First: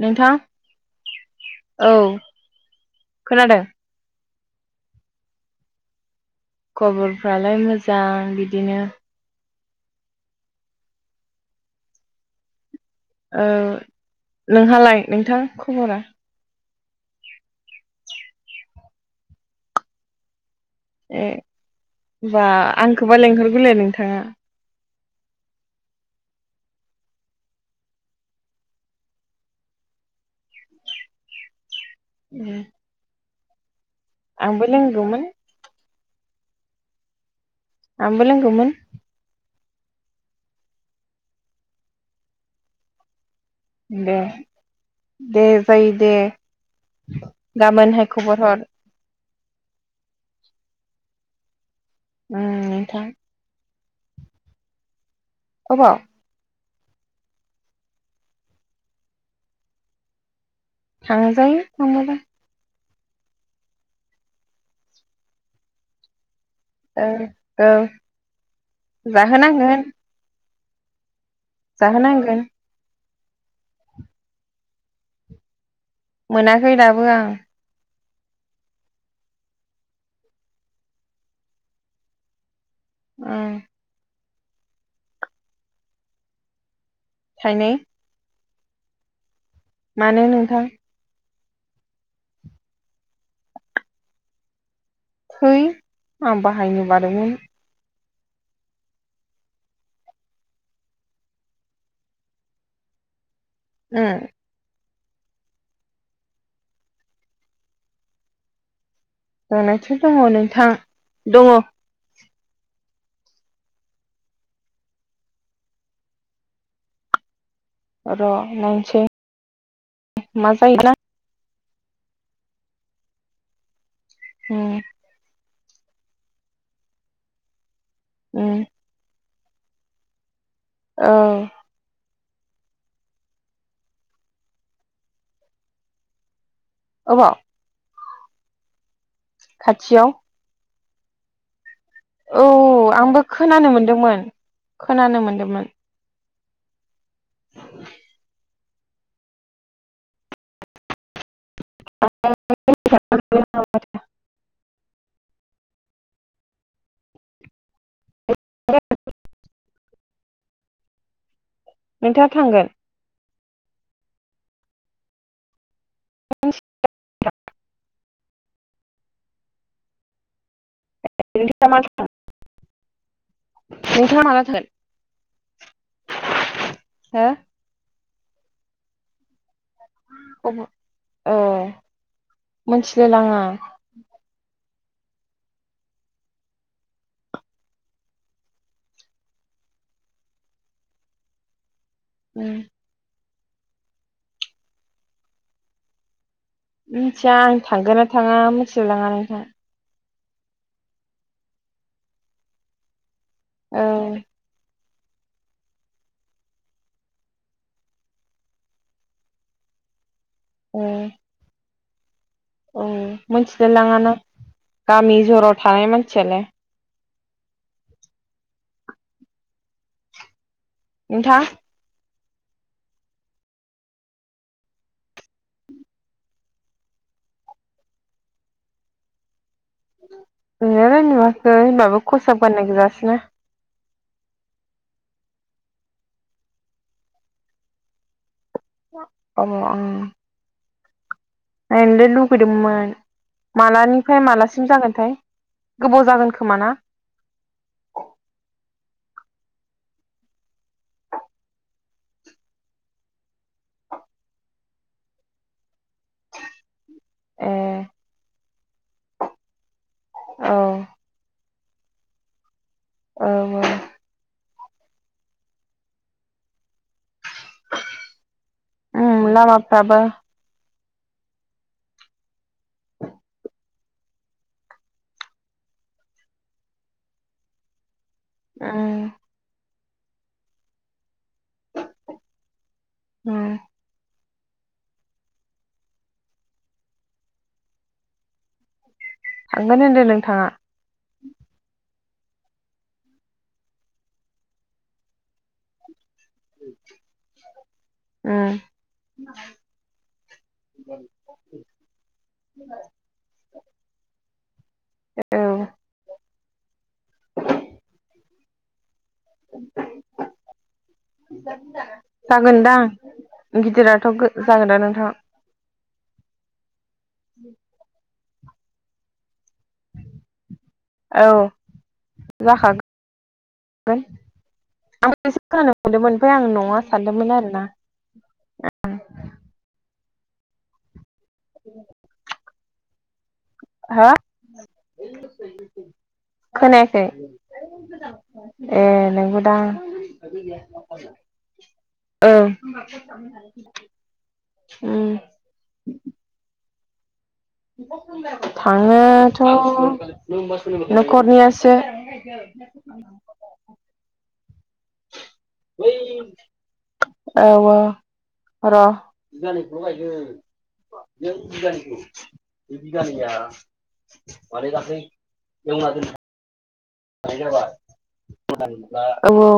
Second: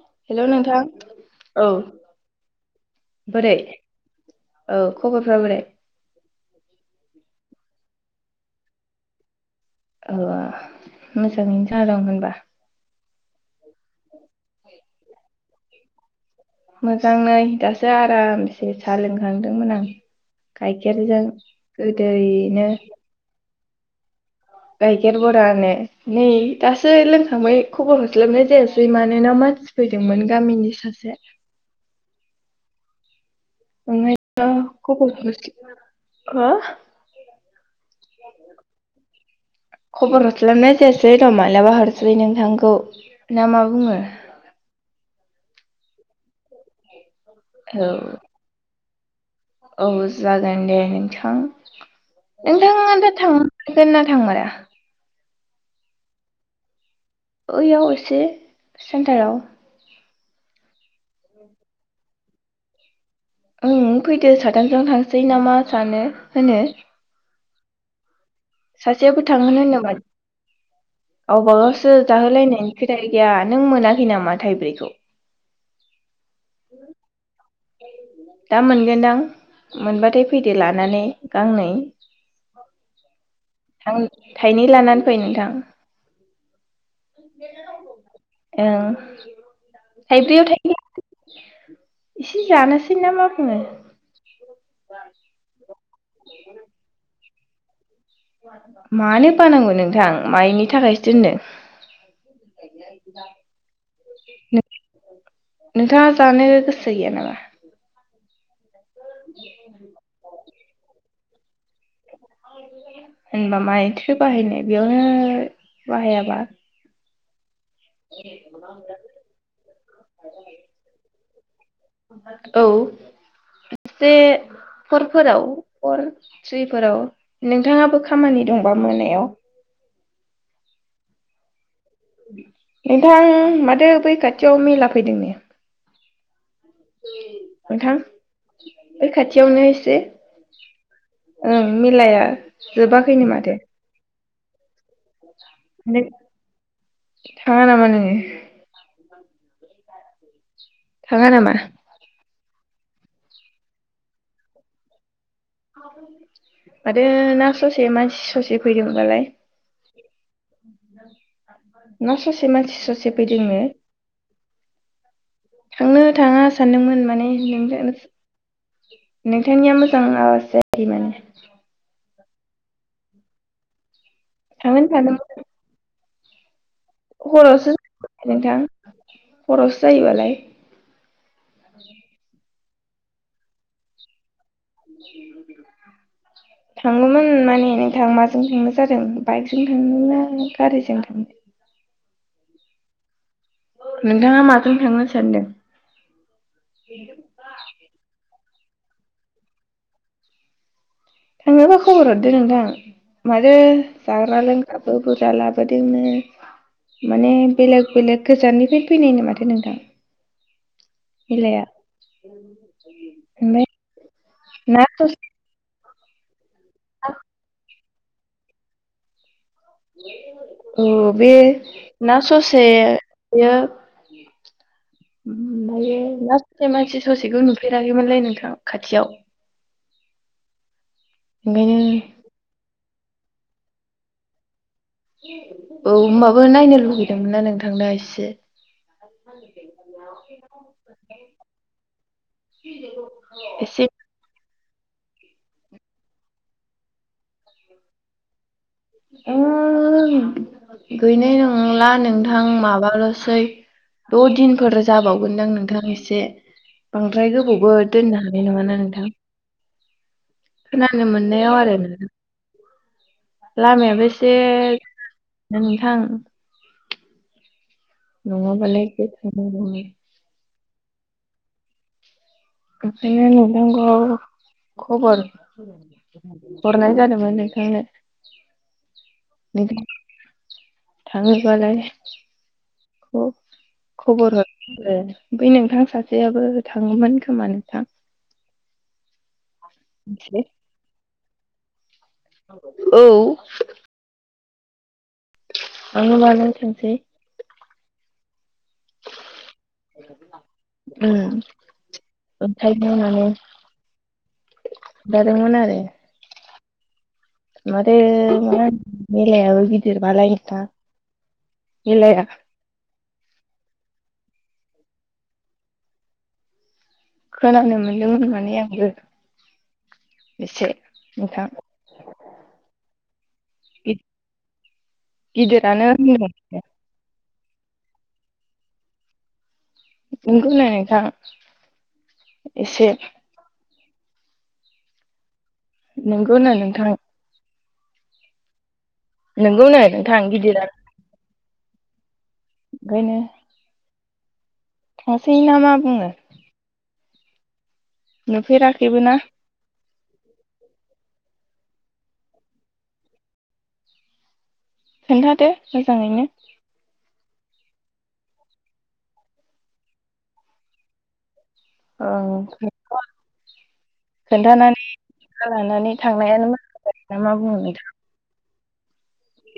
नोंथां हेलौ नोंथां औ बोरै खोनादों औ खबरफोरा बोरै [unintelligible] औ मोजाङैनो जांदों होनबा औ नोंहालाय नोंथां खबरा मोजां नै दासो आरामसे साहा लोंखांदोंमोन आं गायखेरजों ए होमबा गोदैयनो आंखौबा [unintelligible] गाइखेर बरानो नै दासो लोंखांबाय खबर हरस्लाबनाय जायासै मानोना मानसि फैदोंमोन गामिनि सासे [unintelligible] आंबो लोंगौमोन [unintelligible] हो आंबोलोंगौमोन खबर हरस्लाबनाय जायासै र' मालाबा हरसै नोंथांखौ ना मा बुङो दे दे जायो दे गाबोनहाय खबर हर औ जागोन दे नोंथां उम नोंथांङा नोंथां दा थां गोनना थांमारा? अबाव ओयाव एसे सेन्टाराव थांजायो थांबालाय उम फैदो साथामजों थांसै नामा सानो होनो औ औ सासेयाबो थाङोनो जाहोनांगोन माथो गावबा गावसो जाहो जाहोनांगोन लानायनि खोथ था गैया नों मोनाखै नामा थाइब्रैखौ मोनाखै दाबो आं दा मोनगोनदां मोनबाथाय फैदो लानानै गांनै ओम थां थाइनै लानानै फै नोंथां। थाइनै ओं मानो थाइब्रैयाव नोंथां थाइनै एसे जानोसै ना मा बुङो [unintelligible] फै आं बाहायनो बादोंमोन मानो बानांगौ नोंथां मायनि थाखायसो दोनदो ओम नोंथाङा जानो गोसो गैया नामा? [unintelligible] दङ नोंथां दङ होनबा माइथ्रो बाहायनो बेयावनो बाहायाबा र नायनोसै मा जायो ना औ एसे उम हरफोराव हर फ्रिफोराव नोंथाङाबो खामानि उम दंबा मोनायाव औ नोंथां माथो बै खाथियाव मेला फैदों नो। अबाव? थां बे खाथियावनो एसे। खाथियाव ओं मेलाया औ आंबो जोबाखैनो माथो। खोनानो मोनदोंमोन खोनानो मोन्दों [unintelligible] थांङा नामा नोंङो? थाङा नामा? [unintelligible] माथो ना ससे मानसि ससे फैदोंबालाय। ना नोंथाङा ससे थांगोन मानसि ससे फैदोंनो। थांनो थांङा सानदोंमोन माने। नोंथांनिया मोजांनांआसे बे माने। [unintelligible] थांगोन सानदोंमोन। थांगोन हरावसो। नोंथां। हरावसो जायोबालाय। मोनथिलाय लाङा। थांङोमोन माने नोंथां माजों थांनाय जादों बाइकजों थांनो ना गारिजों थांनो। उम नोंथांङा माजों थांनो सानदों? मिथिया आं थांगोन ना थांङा थिलायलाङा नोंथां। थांङोबा खबर हरदो नोंथां। मादो औ जाग्रा लोंग्रा बुरजा लाबोदोंनो माने बेलेग बेलेग गोजाननिफ्राय फैनायनो माथो नोंथां। औ हिलाया औ मिथिलाय लाङा ना ना गामि जराव थानाय मान सियालाय आ [inaudible] ओ बे नोंथां ना ससे बियो उम ओमफायो लासटायाव मानसि ससेखौ नुफेराखैमोनलै नोंथां खाथियाव ओ नुनायालाय नुवाखै ओंखायनो होनबाबो खसाब गाननाय गोजासोना औ ओमबाबो नायनो लुुबैदोंमोन ना नोंथां इसे [inaudible] अ ओं नायनोलाय लुबैदोंमोन एसे मालानिफ्राय मालासि म जागोनथाय गोबाव जागोन खोमा ना? ओ गैनाय नंला नोंथां माबाल'सै द' दिनफोर जाबावगोनदां नोंथां एसे। बांद्राय ए गोबावबो दोननो हानाय नङाना। नोंथां औ खोनानो मोननायाव आ रो नोंथां औ लामायाबो एसे नोंथां नङाबालाय उम [unintelligible] लामाफ्राबो [unintelligible] औ खबर हरनाय जादोंमोन नोंथांनो ओम थांङो बालाय उम खबर हर ए बै नोंथां सासेयाबो थाङोमोन खोमा नोंथां थांगोन होनदों मोनसे नोंथाङा औ थाङोबालाय थांसै ओम उम ओंखायनो माने औ दादोंमोन आरो माथो [unintelligible] गिदिरबालाय नोंथां मेलाया जागोनदां गिदिराथ' जागोन दा नोंथां खोनानो मोनदोंमोन माने आं [unintelligible] बेसे नोंथां? औ जाखागोन आंबो एसे खोनानो गिदिरानो मोनदोंमोन होनदों ओमफ्राय आं नङआ सानदोंमोन आरो। आ। [unintelligible] बेखौ नखा [unintelligible] एसे। हा नोंगौ नो नोंथां। [unintelligible] नंगौदां नोंगौनो नोंथां गिदिरा ओं उम थासेै ना मा बुंङो? ना थांनोथ' न'खरनियासो खोन्थादो मोजाङैनो- औ औ र' बिगानैखौ ओं बिगानैया माने खोन्थानानै दाख्लै एवना गालांनानै दोन थांनायानो मोजां मा बुङो नोंथाङा? औ औ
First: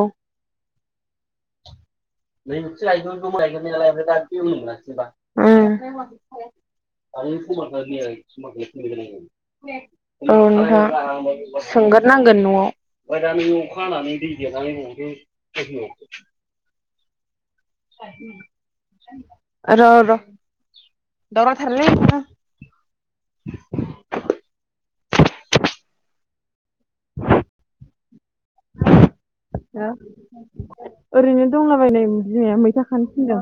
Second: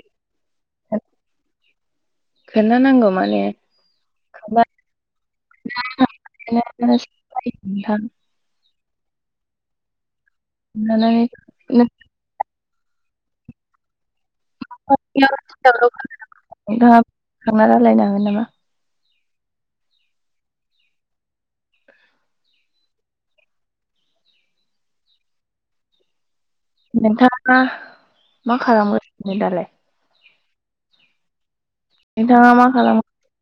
[inaudible] [unintelligible] उम [unintelligible] खोन्थानांगौ माने खोन्थानायानो साबसिन नोंथां। औ नोंहा खोन्थानानै सोंगोरनांगोन न'आव। ओमफाय दानि अखा हानानै नोंथांनियाव [unintelligible] नोंथाङा थांना रायलायनो हागोन नामा? र' र' दावराव थारलै नोंथाङा मा खालामगोन? हा ओरैनो दंलाबायनाय नोंथाङा बिमाया मा मैथा खालाम खानो थिनदों।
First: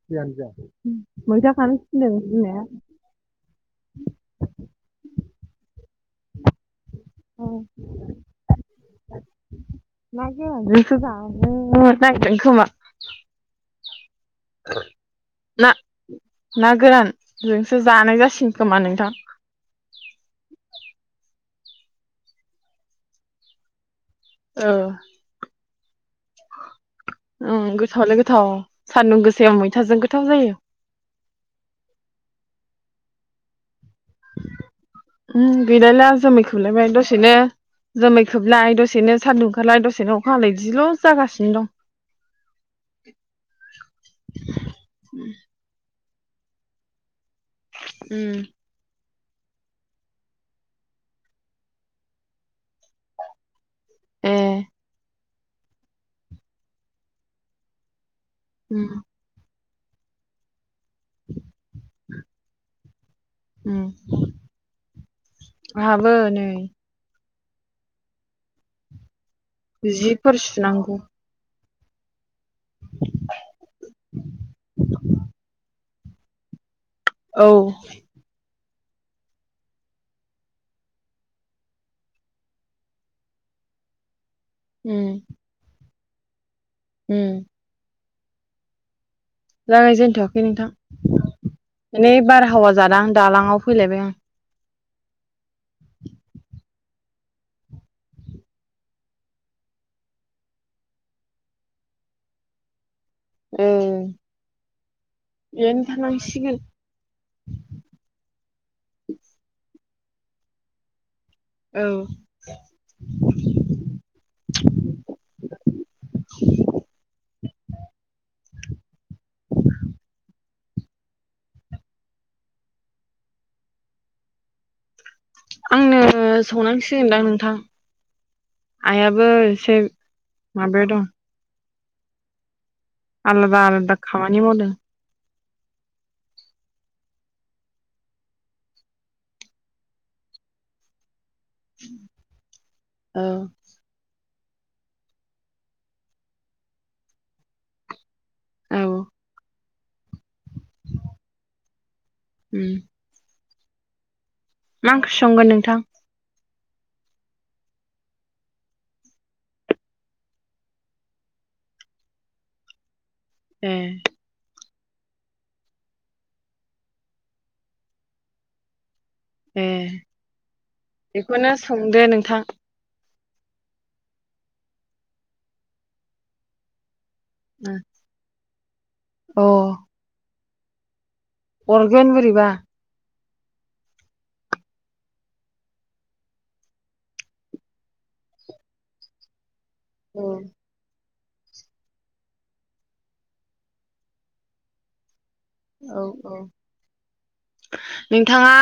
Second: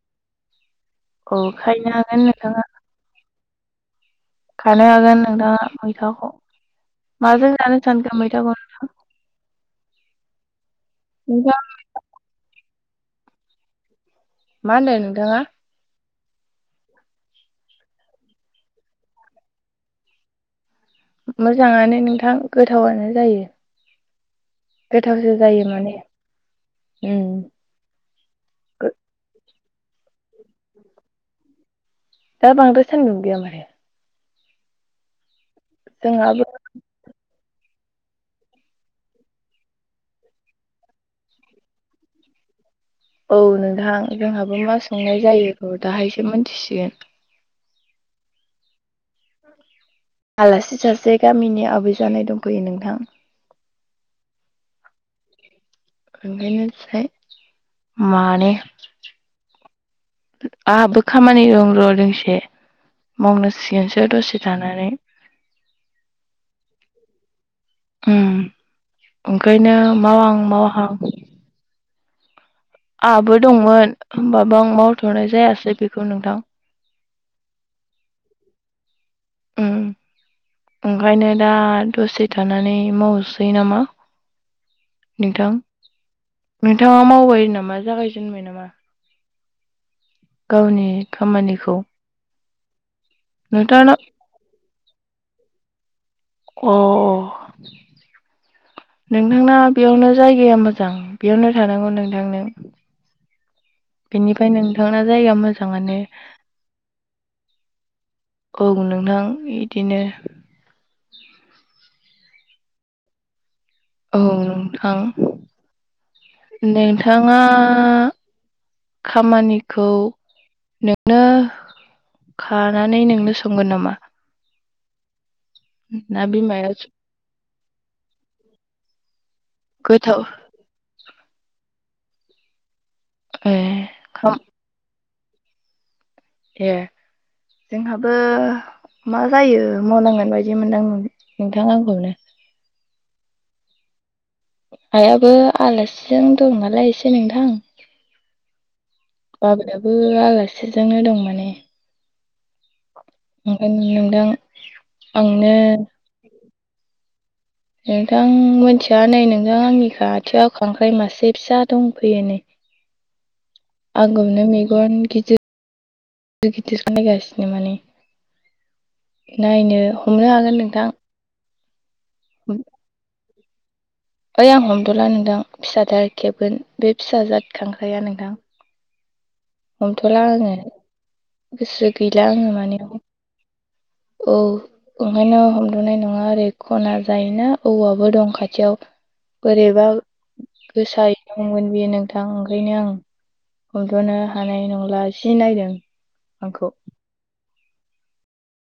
[unintelligible] औ मैथा खानो खायनो हागोन थिनदों बिमाया नोंथाङा [inaudible] खानो हागोन नोंथाङा मैथाखौ। माजों जानो सानखो मैथाखौनथ'? ना गोरानजोंसो नोंथां जानो नागिरदों खोमा। मा होनदों नोंथाङा? ना ना गोरानजोंसो जानाय जासिगोन खोमा नोंथां। मोजाङानो नोंथां गोथावानो जायो। गोथावसो जायो माने। [inaudible] उम ओम गोथावालाय गोथाव सान्दुं गोसायाव मै थाजों गोथाव जायो। दा बांद्राय सानदुं गैया माथो। ओम गैलायला जोंहाबो जोमै खोबलायबाय दसेनो। जोमै खोबलाय दसेनो सान्दुंं ओंखारलाय दसेनो अखाहालाय दिल' जागासिनो दं। औ नोंथां जोंहाबो मा संनाय जायो औ दाहाय सो मोनथिसिगोन। ओम। आलासि सासे गामिनि आबै जानाय दंफैयो नोंथां। ए। ओंखायनो साय मानै। उम [inaudible] आहाबो खामानि दं र' दोंसे उम मावनांसिगोनसो दसे थानानै। आंहाबो नै ओम। ओंखायनो मावहां जिफोर मावहां। सुनांगौ आहाबो दंमोन होमबाबो आं मावथ'नाय जायासै बे खौ नोंथां। औ। ओं ओंखायनो दा दसे थानानै मावसै नामा? उम नोंथां। नोंथाङा उम मावबाय नामा जागाय जेनबाय नामा? जागायजेन थ'आखै नोंथां गावनि खामानिखौ माने बारहावा जादां दालाङाव नोंथाङा फैलायबाय आं। अ नोंथांना बेयावनो जायगाया मोजां बेयावनो थानांगौ नोंथां नों। ओ बेनिफाय नोंथांना जायगाया बेयावनो मोजाङानो। थानांसिगोन औ नोंथां बिदिनो। औ। औ‌ नोंथां। नोंथाङा खामानिखौ नोंनो खानानै नोंनो संगोन नामा? आंनो ना बिमाया संनांसिगोनदां नोंथां आइयाबो एसे गोथाव माबायाव दं। ए आलादा आलदा खाम खामानि मावदों ए जोंहाबो मा जायो मावनांगोन बायदि मोनदां नोंथां आंखौनो औ आइयाबो आलासिजों दं नालाय एसे नोंथां औ मोनाबो आलासि बिसोरजोंनो दं माने उम ओमफाय नोंदां मा ओंख्रि संगोन आंनो नोंथां नोंथां मिथिया नै नोंथां आंनि खाथियाव खांख्राइ मासे फिसा दंफैयो नै ए आंगौनो मै गन गिदिर गिदिर नायगासिनो माने ए नायनो हमनो हागोन नोंथां दे नोंथां ओइ आं हमदला नोंदां फिसाथार खेबगोन बे फिसा जाद खांख्राया नोंथां अ हमथ'ला आङो गोसो अरगोन गैला आङो बोरैबा माने औ ओंखायनो हमद'नाय नङा ओरै खना जायोना औवाबो दं खाथियाव बोरैबा औ गोसाय- बुंगोन बियो नोंथां ओंखायनो आं हमथ'नो हानाय नंला जि नायदों औ औ आंखौ नोंथाङा